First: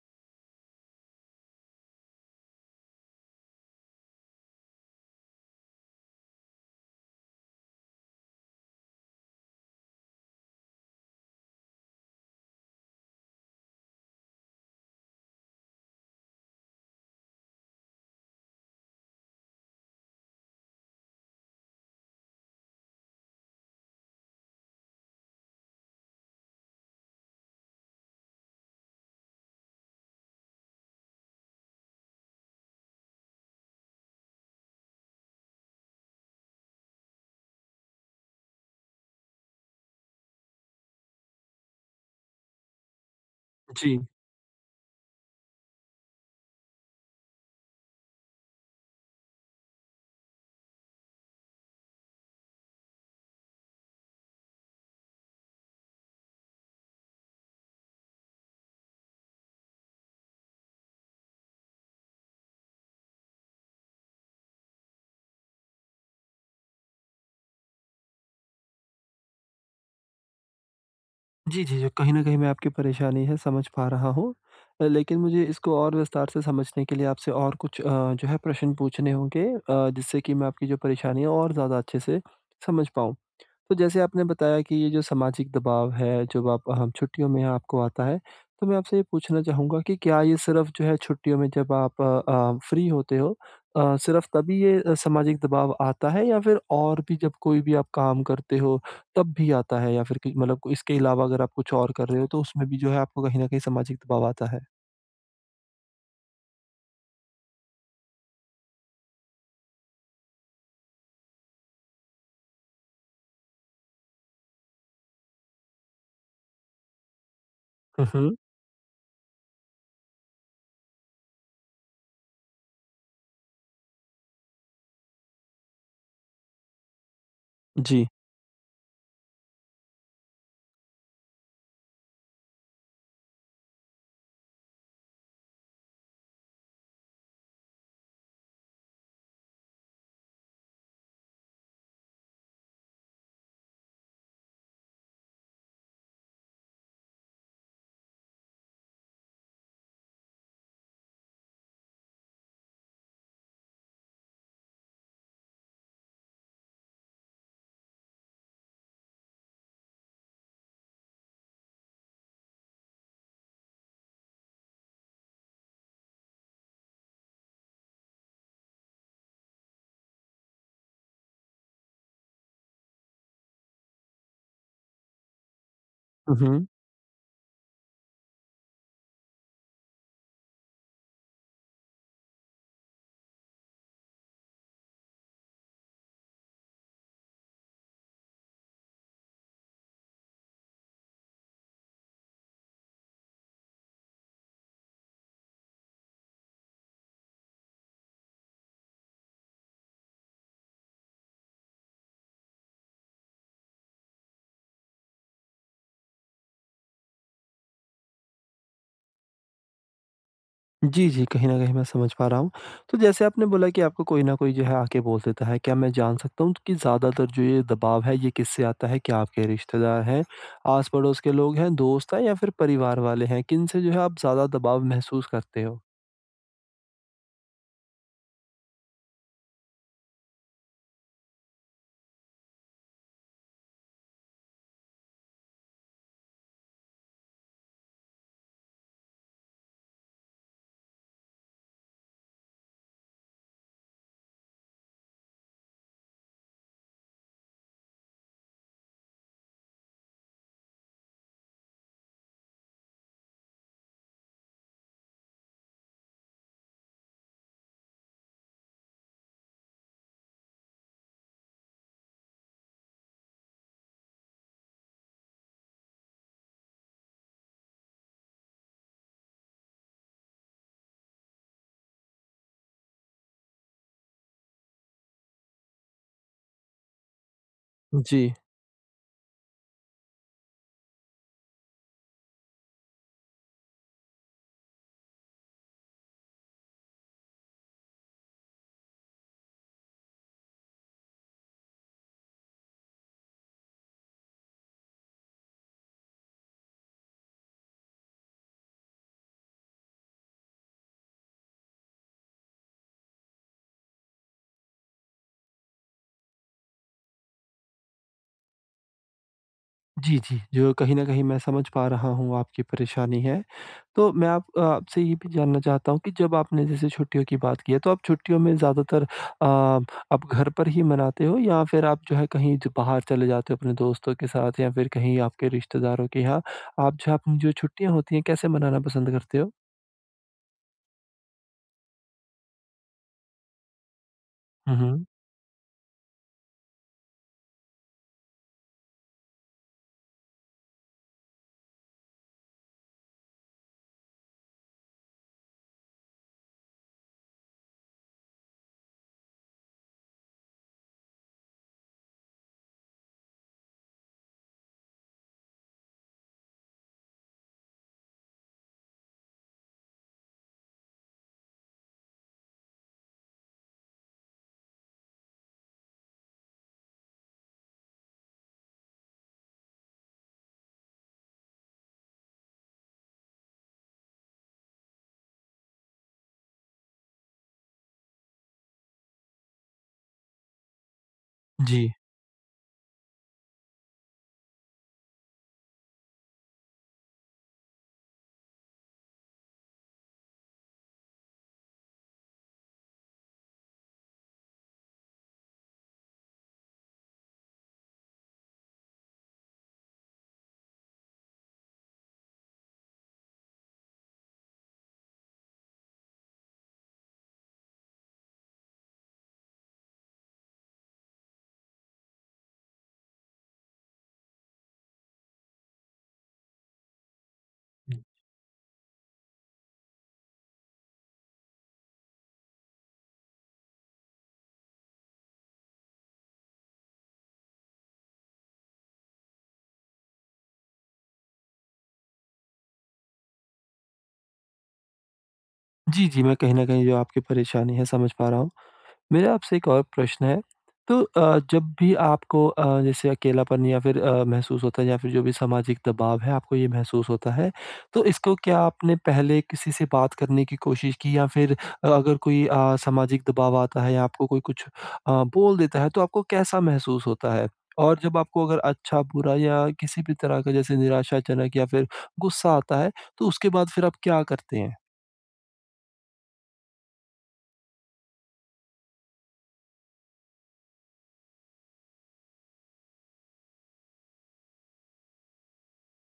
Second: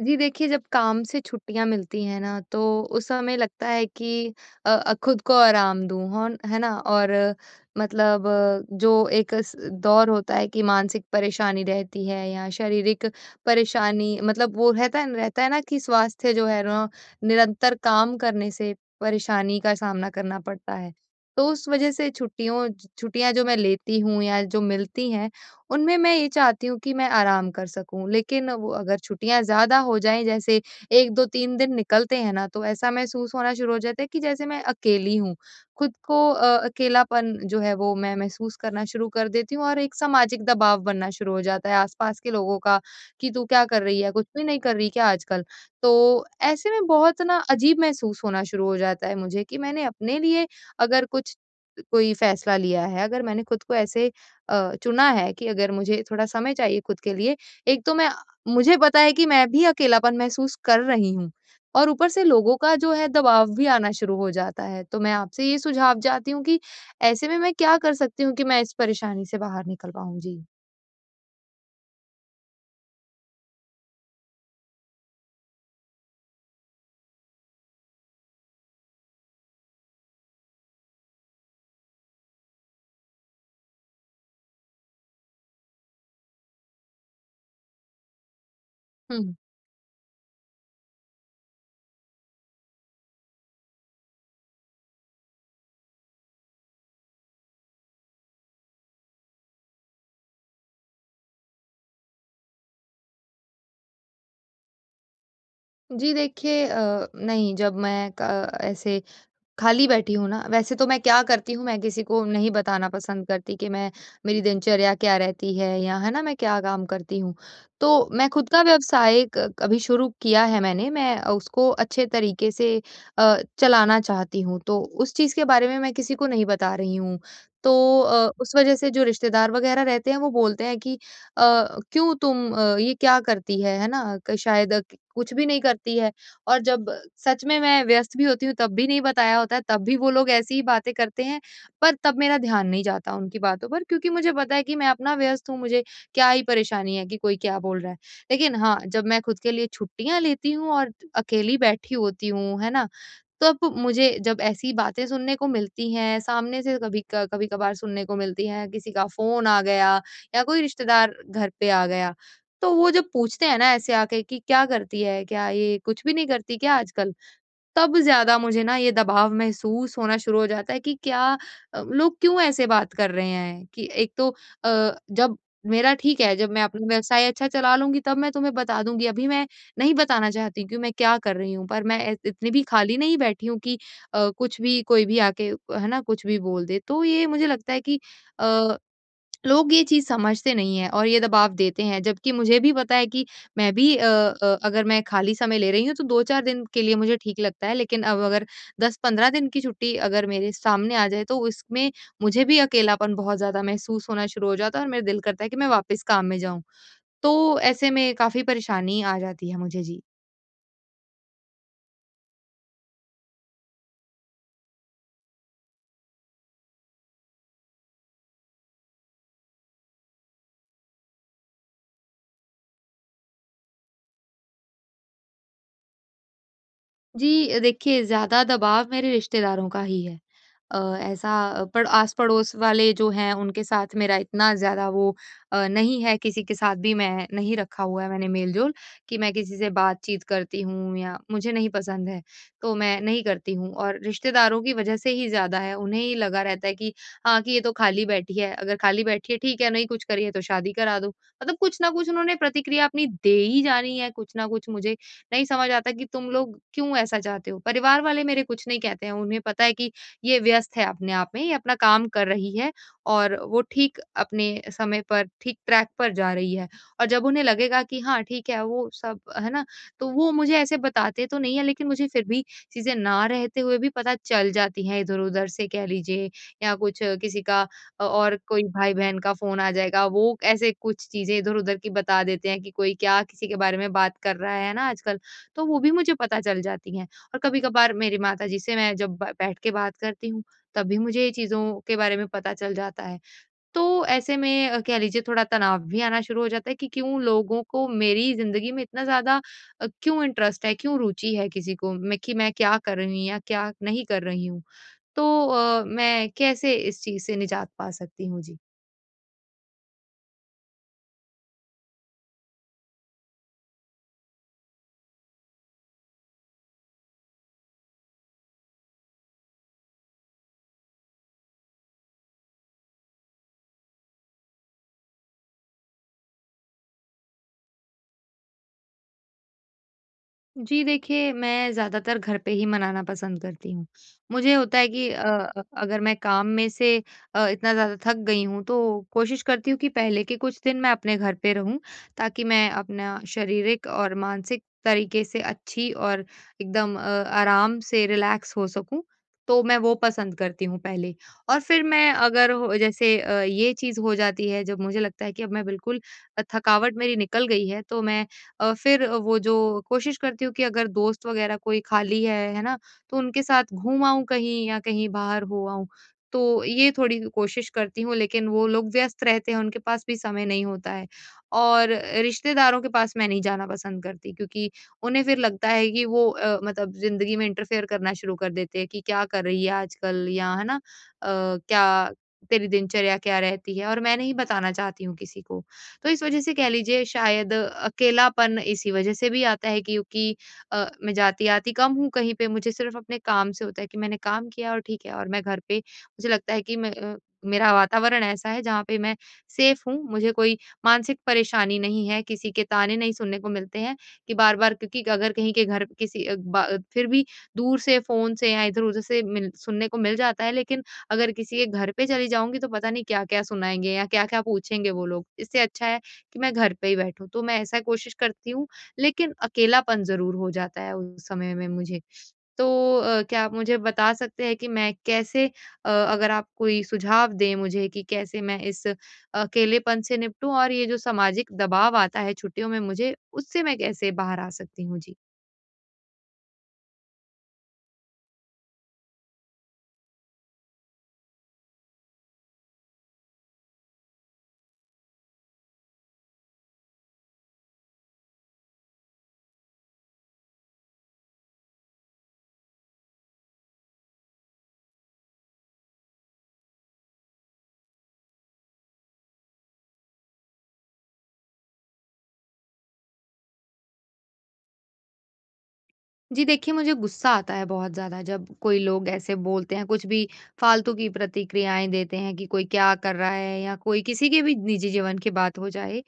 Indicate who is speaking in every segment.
Speaker 1: जी देखिए, जब काम से छुट्टियाँ मिलती हैं ना, तो उस समय लगता है कि खुद को आराम दूँ, होन है ना? और मतलब जो एक स दौर होता है कि मानसिक परेशानी रहती है या शारीरिक परेशानी मतलब वो रहता है ना कि स्वास्थ्य जो है ना, निरंतर काम करने से परेशानी का सामना करना पड़ता है। तो उस वजह से छुट्टियों छुट्टियाँ जो मैं लेती हूँ या जो मिलती हैं, उनमें मैं ये चाहती हूँ कि मैं आराम कर सकूँ। लेकिन वो अगर छुट्टियाँ ज़्यादा हो जाएँ जैसे 1, 2, 3 दिन निकलते हैं ना तो ऐसा महसूस होना शुरू हो जाता है कि जैसे मैं अकेली हूँ। खुद को अकेलापन जो है वो मैं महसूस करना शुरू कर देती हूँ और एक सामाजिक दबाव बनना शुरू हो जाता है आस-पास के लोगों का कि तू क्या कर
Speaker 2: जी।
Speaker 1: रही है? कुछ भी नहीं कर रही क्या आजकल? तो ऐसे में बहुत ना अजीब महसूस होना शुरू हो जाता है मुझे कि मैंने अपने लिए अगर कुछ कोई फैसला लिया है, अगर मैंने खुद को ऐसे चुना है कि अगर मुझे थोड़ा समय चाहिए खुद के लिए, एक तो मैं मुझे पता है कि मैं भी अकेलापन महसूस कर रही हूँ और ऊपर से लोगों का जो है दबाव भी आना शुरू हो जाता है। तो मैं आपसे ये सुझाव चाहती हूँ कि ऐसे में मैं क्या कर सकती हूँ कि मैं इस परेशानी से बाहर निकल पाऊँ? जी।
Speaker 2: जी, जी, जी। कहीं न कहीं मैं आपकी परेशानी है समझ पा रहा हूँ। लेकिन मुझे इसको और विस्तार से समझने के लिए आपसे और कुछ जो है प्रश्न पूछने होंगे, जिससे कि मैं आपकी जो परेशानी है और ज़्यादा अच्छे से समझ पाऊँ। तो जैसे आपने बताया कि ये जो सामाजिक दबाव है, जब आप हम छुट्टियों में आपको आता है, तो मैं आपसे ये
Speaker 1: हुँ।
Speaker 2: पूछना चाहूँगा कि क्या ये सिर्फ़ जो है छुट्टियों में जब आप फ्री होते हो, सिर्फ़ तभी ये सामाजिक दबाव आता है या फिर और भी जब कोई भी आप काम करते हो, तब भी आता है, या फिर कि मतलब इसके अलावा अगर आप कुछ और कर रहे हो, तो उसमें भी जो है आपको कहीं न कहीं सामाजिक दबाव आता है?
Speaker 1: जी देखिए नहीं जब मैं क ऐसे खाली बैठी हूँ ना, वैसे तो मैं क्या करती हूँ, मैं किसी को नहीं बताना पसंद करती कि मैं मेरी दिनचर्या क्या रहती है या है ना, मैं क्या काम करती हूँ।
Speaker 2: हुँ,
Speaker 1: तो मैं
Speaker 2: हुँ।
Speaker 1: खुद का व्यवसाय क अभी शुरू किया है मैंने, मैं उसको अच्छे तरीके से चलाना चाहती हूँ, तो उस चीज़ के बारे में मैं किसी को नहीं बता रही हूँ। तो
Speaker 2: जी।
Speaker 1: उस वज़ह से जो रिश्तेदार वग़ैरह रहते हैं, वो बोलते हैं कि "क्यों तुम ये क्या करती है?" है ना? कुछ भी नहीं करती है, और जब सच में मैं व्यस्त भी होती हूँ तब भी नहीं बताया होता है, तब भी वो लोग ऐसी ही बातें करते हैं, पर तब मेरा ध्यान नहीं जाता उनकी बातों पर क्योंकि मुझे पता है कि मैं अपना व्यस्त हूँ, मुझे क्या ही परेशानी है कि कोई क्या बोल रहा है। लेकिन हाँ, जब मैं खुद के लिए छुट्टियाँ लेती हूँ और अकेली बैठी होती हूँ, है ना? तब मुझे जब ऐसी बातें सुनने को मिलती हैं, सामने से कभी क कभी-कभार सुनने को मिलती हैं, किसी का फ़ोन आ गया या कोई रिश्तेदार घर पे आ गया, तो वो जब पूछते हैं ना ऐसे आके कि क्या करती है? क्या ये कुछ भी नहीं करती क्या आजकल? तब ज़्यादा मुझे ना ये दबाव महसूस होना शुरू हो जाता है कि लोग क्यों ऐसे बात कर रहे हैं? कि एक तो जब मेरा ठीक है,
Speaker 2: हुँ,
Speaker 1: जब मैं
Speaker 2: हुँ।
Speaker 1: अपना व्यवसाय अच्छा चला लूँगी तब मैं तुम्हें बता दूँगी, अभी मैं नहीं बताना चाहती कि मैं क्या कर रही हूँ। पर मैं ए इतनी भी खाली नहीं बैठी हूँ कि कुछ भी कोई भी आके है ना, कुछ भी बोल दे। तो ये मुझे लगता है कि अ, लोग ये चीज़ समझते नहीं हैं और ये दबाव देते हैं, जबकि मुझे भी पता है कि मैं भी अगर मैं खाली समय ले रही हूँ तो 2-4 दिन के लिए मुझे ठीक लगता है, लेकिन अब अगर 10-15 दिन की छुट्टी अगर मेरे सामने आ जाए, तो इसमें मुझे भी अकेलापन बहुत ज़्यादा महसूस होना शुरू हो जाता है और मेरा दिल करता है कि मैं वापस काम में जाऊँ। तो ऐसे में काफ़ी परेशानी आ जाती है मुझे। जी।
Speaker 2: जी, जी, कहीं न कहीं मैं समझ पा रहा हूँ। तो जैसे आपने बोला कि आपको कोई न कोई जो है आके बोल देता है, क्या मैं जान सकता हूँ कि ज़्यादातर जो ये दबाव है ये किससे आता है? क्या आपके रिश्तेदार हैं, आस-पड़ोस के लोग हैं, दोस्त हैं या फिर परिवार वाले हैं? किनसे जो है आप ज़्यादा दबाव महसूस करते हो?
Speaker 1: जी, देखिए ज़्यादा दबाव मेरे रिश्तेदारों का ही है। अ, ऐसा अ, पड़ आस-पड़ोस वाले जो हैं उनके साथ मेरा इतना ज़्यादा वो नहीं है किसी के साथ भी मैं नहीं रखा हुआ है मैंने मेल-जोल कि मैं किसी से बातचीत करती हूँ या मुझे नहीं पसंद है, तो मैं नहीं करती हूँ और रिश्तेदारों की वजह से ही ज़्यादा है। उन्हें ही लगा रहता है कि हाँ, कि ये तो खाली बैठी है, अगर खाली बैठी है ठीक है, नहीं कुछ करी है तो शादी करा दो। मतलब कुछ ना कुछ उन्होंने प्रतिक्रिया अपनी दे ही जानी है, कुछ ना कुछ मुझे नहीं समझ आता कि तुम लोग क्यों ऐसा चाहते हो? परिवार वाले मेरे कुछ नहीं कहते हैं, उन्हें पता है कि ये व्यस्त है अपने आप में, ये अपना काम कर रही है और वो ठीक अपने समय पर, ठीक ट्रैक पर जा रही है। और जब उन्हें लगेगा कि हाँ, ठीक है वो सब है ना? तो वो मुझे ऐसे बताते तो नहीं है लेकिन मुझे फिर भी चीज़ें ना रहते हुए भी पता चल जाती हैं इधर-उधर से कह लीजिए या कुछ अ, किसी का अ,
Speaker 2: जी।
Speaker 1: और कोई भाई-बहन का फ़ोन आ जाएगा, वो ऐसे कुछ चीज़ें इधर-उधर की बता देते हैं कि कोई क्या किसी के बारे में बात कर रहा है ना आजकल। तो वो भी मुझे पता चल जाती हैं। और कभी-कभार मेरी माताजी से मैं जब ब बैठ के बात करती हूँ, तब भी मुझे ये चीज़ों के बारे में पता चल जाता है। तो ऐसे में कह लीजिए थोड़ा तनाव भी आना शुरू हो जाता है कि क्यों लोगों को मेरी ज़िंदगी में इतना ज़्यादा क्यों इंटरेस्ट है, क्यों रुचि है किसी को मैं कि मैं क्या कर रही हूँ या क्या नहीं कर रही हूँ। तो मैं कैसे इस चीज़ से निजात पा सकती हूँ? जी।
Speaker 2: जी, जी। जो कहीं न कहीं मैं समझ पा रहा हूँ आपकी परेशानी है। तो मैं आपसे ये भी जानना चाहता हूँ कि जब आपने जैसे छुट्टियों की बात की है, तो आप छुट्टियों में ज़्यादातर आप घर पर ही मनाते हो, या फिर आप जो है कहीं ज बाहर चले जाते हो अपने दोस्तों के साथ, या फिर कहीं आपके रिश्तेदारों के यहाँ? आप जो अपनी जो छुट्टियाँ होती हैं, कैसे मनाना पसंद करते हो?
Speaker 1: जी देखिए, मैं ज़्यादातर घर पे ही मनाना पसंद करती हूँ। मुझे
Speaker 2: हुँ,
Speaker 1: होता है
Speaker 2: हुँ।
Speaker 1: कि अगर मैं काम में से इतना ज़्यादा थक गई हूँ तो कोशिश करती हूँ कि पहले के कुछ दिन मैं अपने घर पे रहूँ ताकि मैं अपना शारीरिक और मानसिक तरीके से अच्छी और एकदम आराम से रिलैक्स हो सकूँ। तो मैं वो पसंद करती हूँ पहले और फिर मैं अगर हो जैसे ये चीज़ हो जाती है जब मुझे लगता है कि अब मैं बिल्कुल थकावट मेरी निकल गई है तो मैं अ, फिर वो जो कोशिश करती हूँ कि अगर दोस्त वगैरह कोई खाली है ना? तो उनके साथ घूम आऊँ कहीं या कहीं बाहर हो आऊँ। तो ये थोड़ी कोशिश करती हूँ लेकिन वो लोग व्यस्त रहते हैं, उनके पास भी समय नहीं होता है। और रिश्तेदारों के पास मैं नहीं जाना पसंद करती क्योंकि उन्हें फिर लगता है कि वो मतलब ज़िंदगी में इंटरफेयर करना शुरू कर देते हैं कि क्या कर रही है आजकल या है ना? अ,
Speaker 2: जी।
Speaker 1: क्या तेरी दिनचर्या क्या रहती है? और मैं नहीं बताना चाहती हूँ किसी को। तो इस वजह से कह लीजिए शायद अकेलापन इसी वजह से भी आता है क्योंकि मैं जाती-आती कम हूँ कहीं पे, मुझे सिर्फ़ अपने काम से होता है कि मैंने काम किया और ठीक है और मैं घर पे मुझे लगता है कि मेरा वातावरण ऐसा है जहाँ पे मैं सेफ़ हूँ, मुझे कोई मानसिक परेशानी नहीं है, किसी के ताने नहीं सुनने को मिलते हैं कि बार-बार क्योंकि अगर कहीं के घर किसी अ, बा फिर भी दूर से फ़ोन से या इधर-उधर से मिल सुनने को मिल जाता है लेकिन अगर किसी के घर पे चली जाऊँगी तो पता नहीं क्या-क्या सुनाएँगे या क्या-क्या पूछेंगे वो लोग। इससे अच्छा है कि मैं घर पे ही बैठूँ, तो मैं ऐसा कोशिश करती हूँ, लेकिन अकेलापन ज़रूर हो जाता है उस समय में मुझे। तो क्या आप मुझे बता सकते हैं कि मैं कैसे अगर आप कोई सुझाव दें मुझे कि कैसे मैं इस अकेलेपन से निपटूँ और ये जो सामाजिक दबाव आता है छुट्टियों में मुझे, उससे मैं कैसे बाहर आ सकती हूँ? जी।
Speaker 2: जी, जी, मैं कहीं न कहीं जो आपकी परेशानी है समझ पा रहा हूँ। मेरा आपसे एक और प्रश्न है, तो जब भी आपको जैसे अकेलापन या फिर महसूस होता है, या फिर जो भी सामाजिक दबाव है, आपको ये महसूस होता है, तो इसको क्या आपने पहले किसी से बात करने की कोशिश की, या फिर अगर कोई सामाजिक दबाव आता है या आपको कोई कुछ बोल देता है, तो आपको कैसा महसूस होता है? और जब आपको अगर अच्छा, बुरा या किसी भी तरह का जैसे निराशाजनक या फिर गुस्सा आता है, तो उसके बाद फिर आप क्या करते हैं?
Speaker 1: जी देखिए, मुझे गुस्सा आता है बहुत ज़्यादा जब कोई लोग ऐसे बोलते हैं, कुछ भी फालतू की प्रतिक्रियाएँ देते हैं कि कोई क्या कर रहा है या कोई किसी के भी निजी जीवन की बात हो जाए,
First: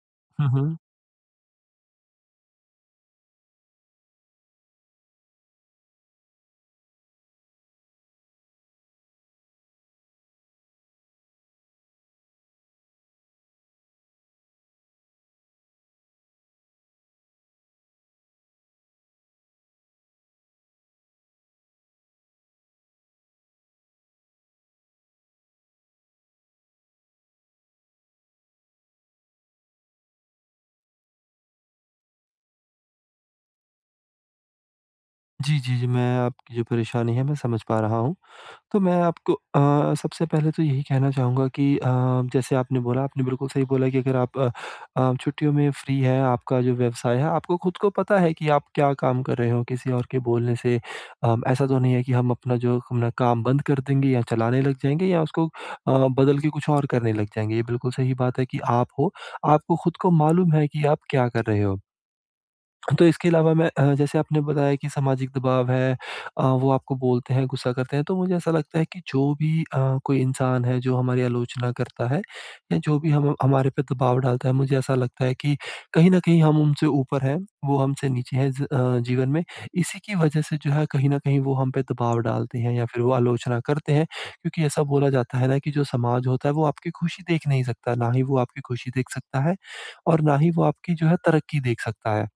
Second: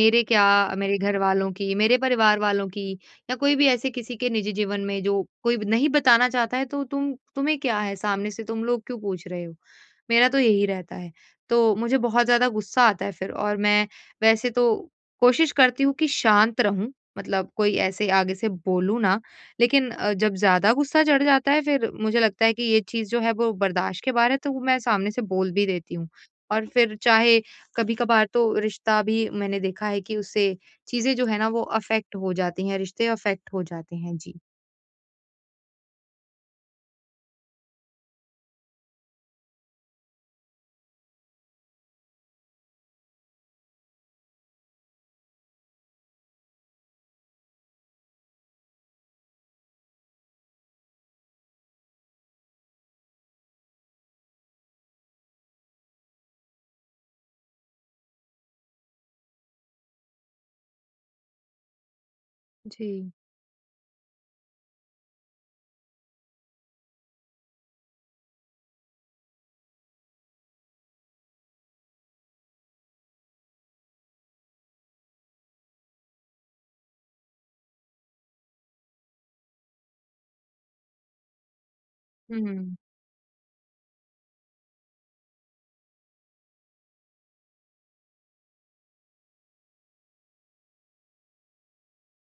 Speaker 1: मेरे क्या
Speaker 2: हुँ, हुँ।
Speaker 1: मेरे घरवालों की, मेरे परिवार वालों की या कोई भी ऐसे किसी के निजी जीवन में जो कोई नहीं बताना चाहता है तो तुम्हें क्या है? सामने से तुम लोग क्यों पूछ रहे हो? मेरा तो यही रहता है। तो मुझे बहुत ज़्यादा गुस्सा आता है फिर और मैं वैसे तो कोशिश करती हूँ कि शांत रहूँ, मतलब कोई ऐसे आगे से बोलूँ ना लेकिन जब ज़्यादा गुस्सा चढ़ जाता है फिर मुझे लगता है कि ये चीज़ जो है वो बर्दाश्त के बाहर है तो वो मैं सामने से बोल भी देती हूँ। और फिर चाहे कभी-कभार तो रिश्ता भी मैंने देखा है कि उससे चीज़ें जो है ना वो अफ़ेक्ट हो जाती हैं, रिश्ते अफ़ेक्ट हो जाते हैं। जी।
Speaker 2: जी, जी, जी, मैं आपकी जो परेशानी है, मैं समझ पा रहा हूँ। तो मैं आपको सबसे पहले तो यही कहना चाहूँगा कि जैसे आपने बोला, आपने बिल्कुल सही बोला कि अगर छुट्टियों में फ्री हैं, आपका जो व्यवसाय है, आपको खुद को पता है कि आप क्या काम कर रहे हो, किसी और के बोलने से ऐसा तो नहीं है कि हम अपना जो अपना काम बंद कर देंगे या चलाने लग जाएँगे, या उसको बदल के कुछ और करने लग जाएँगे। ये बिल्कुल सही बात है कि आप हो, आपको खुद को मालूम है कि आप क्या कर रहे हो। तो
Speaker 1: जी।
Speaker 2: इसके अलावा मैं जैसे आपने बताया कि सामाजिक दबाव है, वो आपको बोलते हैं, गुस्सा करते हैं, तो मुझे ऐसा लगता है कि जो भी कोई इंसान है जो हमारी आलोचना करता है या जो भी हम हमारे पे दबाव डालता है, मुझे ऐसा लगता है कि कहीं न कहीं हम उनसे ऊपर हैं, वो हमसे नीचे हैं जीवन में। इसी की वज़ह से जो है कहीं न कहीं वो हम पे दबाव डालते हैं
Speaker 1: हुँ,
Speaker 2: या फिर वो आलोचना करते हैं, क्योंकि ऐसा बोला जाता है ना कि जो समाज होता है, वो आपकी खुशी देख नहीं सकता, ना ही वो आपकी खुशी देख सकता है, और ना ही वो आपकी जो है तरक्की देख सकता है।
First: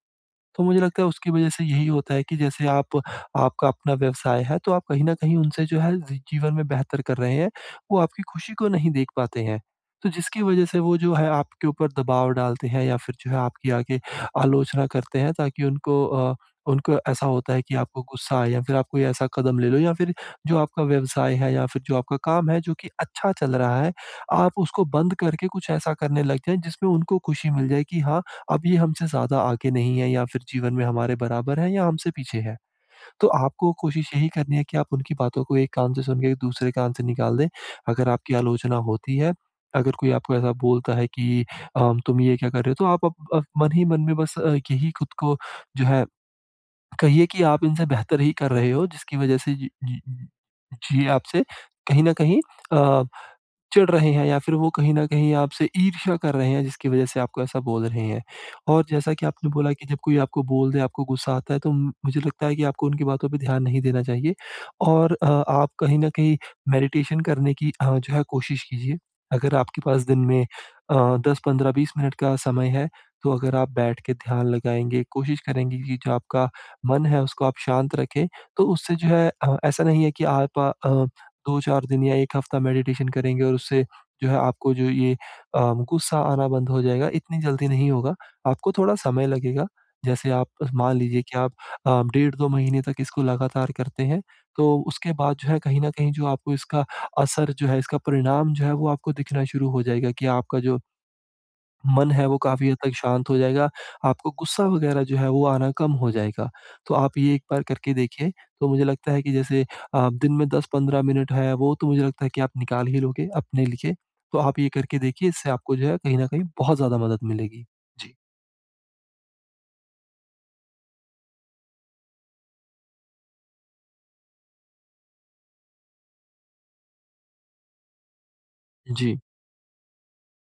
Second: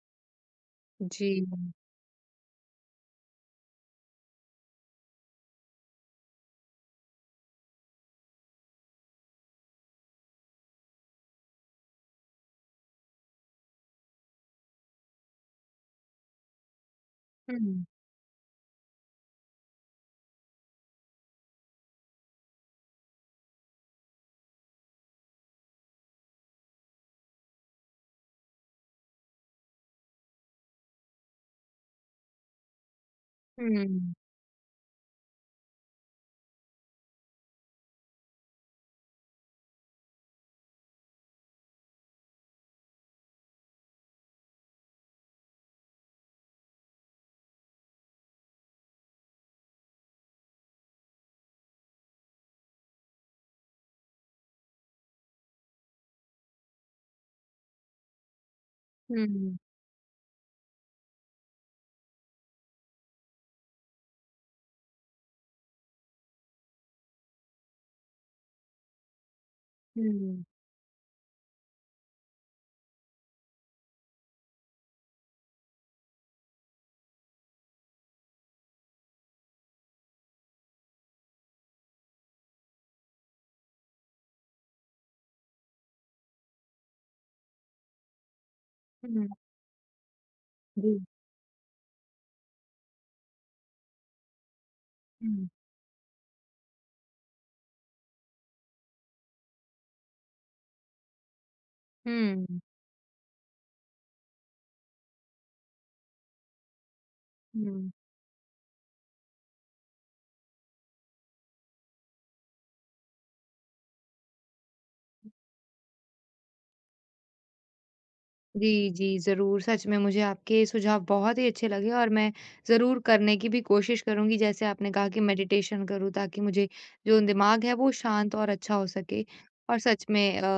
Speaker 2: तो मुझे लगता है
Speaker 1: जी।
Speaker 2: उसकी वजह से यही होता है कि जैसे आप आपका अपना व्यवसाय है, तो आप कहीं न कहीं उनसे जो है जीवन में बेहतर कर रहे हैं, वो आपकी खुशी को नहीं देख पाते हैं। तो जिसकी वजह से वो जो है आपके ऊपर दबाव डालते हैं या फिर जो है आपकी आगे आलोचना करते हैं, ताकि उनको उनको ऐसा होता
Speaker 1: हुँ,
Speaker 2: है कि
Speaker 1: हुँ,
Speaker 2: आपको गुस्सा आए, या फिर आप कोई ऐसा कदम ले लो, या फिर जो आपका व्यवसाय है या फिर जो आपका काम है जो कि अच्छा चल रहा है, आप उसको बंद करके कुछ ऐसा करने लग जाएँ जिसमें उनको खुशी मिल जाए कि हाँ, अब ये हमसे ज़्यादा आगे नहीं है, या फिर जीवन में हमारे बराबर है या हमसे पीछे है। तो
Speaker 1: हुँ,
Speaker 2: आपको कोशिश
Speaker 1: हुँ,
Speaker 2: यही करनी है कि आप उनकी बातों को एक कान से सुन के दूसरे कान से निकाल दें। अगर आपकी आलोचना होती है, अगर कोई आपको ऐसा बोलता है कि तुम ये क्या कर रहे हो, तो आप अब मन ही मन में बस यही खुद को जो है कहिए कि आप इनसे बेहतर ही कर रहे हो, जिसकी वज़ह से जी जी जी आपसे कहीं न कहीं अ चिढ़ रहे हैं, या फिर वो कहीं न कहीं आपसे ईर्ष्या कर रहे हैं जिसकी वज़ह से आपको ऐसा बोल रहे हैं। और जैसा कि आपने
Speaker 1: हुँ,
Speaker 2: बोला कि जब कोई आपको बोल दे, आपको गुस्सा आता है, तो म मुझे लगता है कि आपको उनकी बातों पे ध्यान नहीं देना चाहिए, और आप कहीं न कहीं मेडिटेशन करने की जो है कोशिश कीजिए। अगर आपके पास दिन में अ, 10, 15, 20 मिनट का समय है, तो अगर आप बैठ के ध्यान लगाएँगे, कोशिश करेंगे कि जो आपका मन है उसको आप शांत रखें, तो उससे जो है ऐसा नहीं है कि आप अ 2-4 दिन या 1 हफ्ता मेडिटेशन करेंगे और उससे जो है आपको जो ये गुस्सा आना बंद हो जाएगा, इतनी जल्दी नहीं होगा, आपको थोड़ा समय लगेगा। जैसे आप मान
Speaker 1: जी।
Speaker 2: लीजिए कि आप डेढ़ 2 महीने तक इसको लगातार करते हैं, तो उसके बाद
Speaker 1: हुँ,
Speaker 2: जो है कहीं न कहीं जो आपको इसका असर जो है, इसका परिणाम जो है वो आपको दिखना शुरू हो जाएगा कि आपका जो मन है वो
Speaker 1: हुँ,
Speaker 2: काफ़ी हद तक शांत हो जाएगा, आपको गुस्सा वग़ैरह जो है वो आना कम हो जाएगा। तो आप ये एक बार
Speaker 1: हुँ।
Speaker 2: करके देखिए, तो मुझे लगता है कि जैसे दिन में 10-15 मिनट है, वो तो मुझे लगता है कि आप निकाल ही लोगे अपने लिए। तो आप ये करके देखिए, इससे आपको जो है कहीं न कहीं बहुत ज़्यादा मदद मिलेगी। जी।
Speaker 1: जी, जी, ज़रूर। सच में मुझे आपके सुझाव बहुत ही अच्छे लगे और मैं ज़रूर करने की भी कोशिश करूँगी। जैसे आपने कहा कि मेडिटेशन करूँ ताकि मुझे जो दिमाग है वो शांत और अच्छा हो
Speaker 2: जी।
Speaker 1: सके। और सच में अ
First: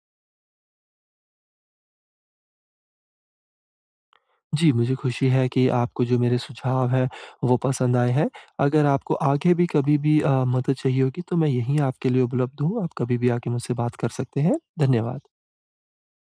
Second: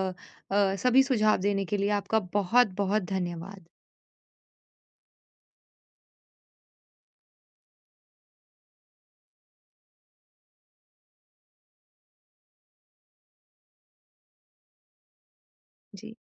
Speaker 1: अ, सभी सुझाव देने के लिए आपका बहुत-बहुत धन्यवाद।
Speaker 2: जी, मुझे खुशी है कि आपको जो मेरे सुझाव हैं वो पसंद आए हैं। अगर आपको आगे भी कभी भी मदद चाहिए होगी, तो मैं यहीं आपके लिए उपलब्ध हूँ, आप कभी भी आके मुझसे बात कर सकते हैं। धन्यवाद।
Speaker 1: जी।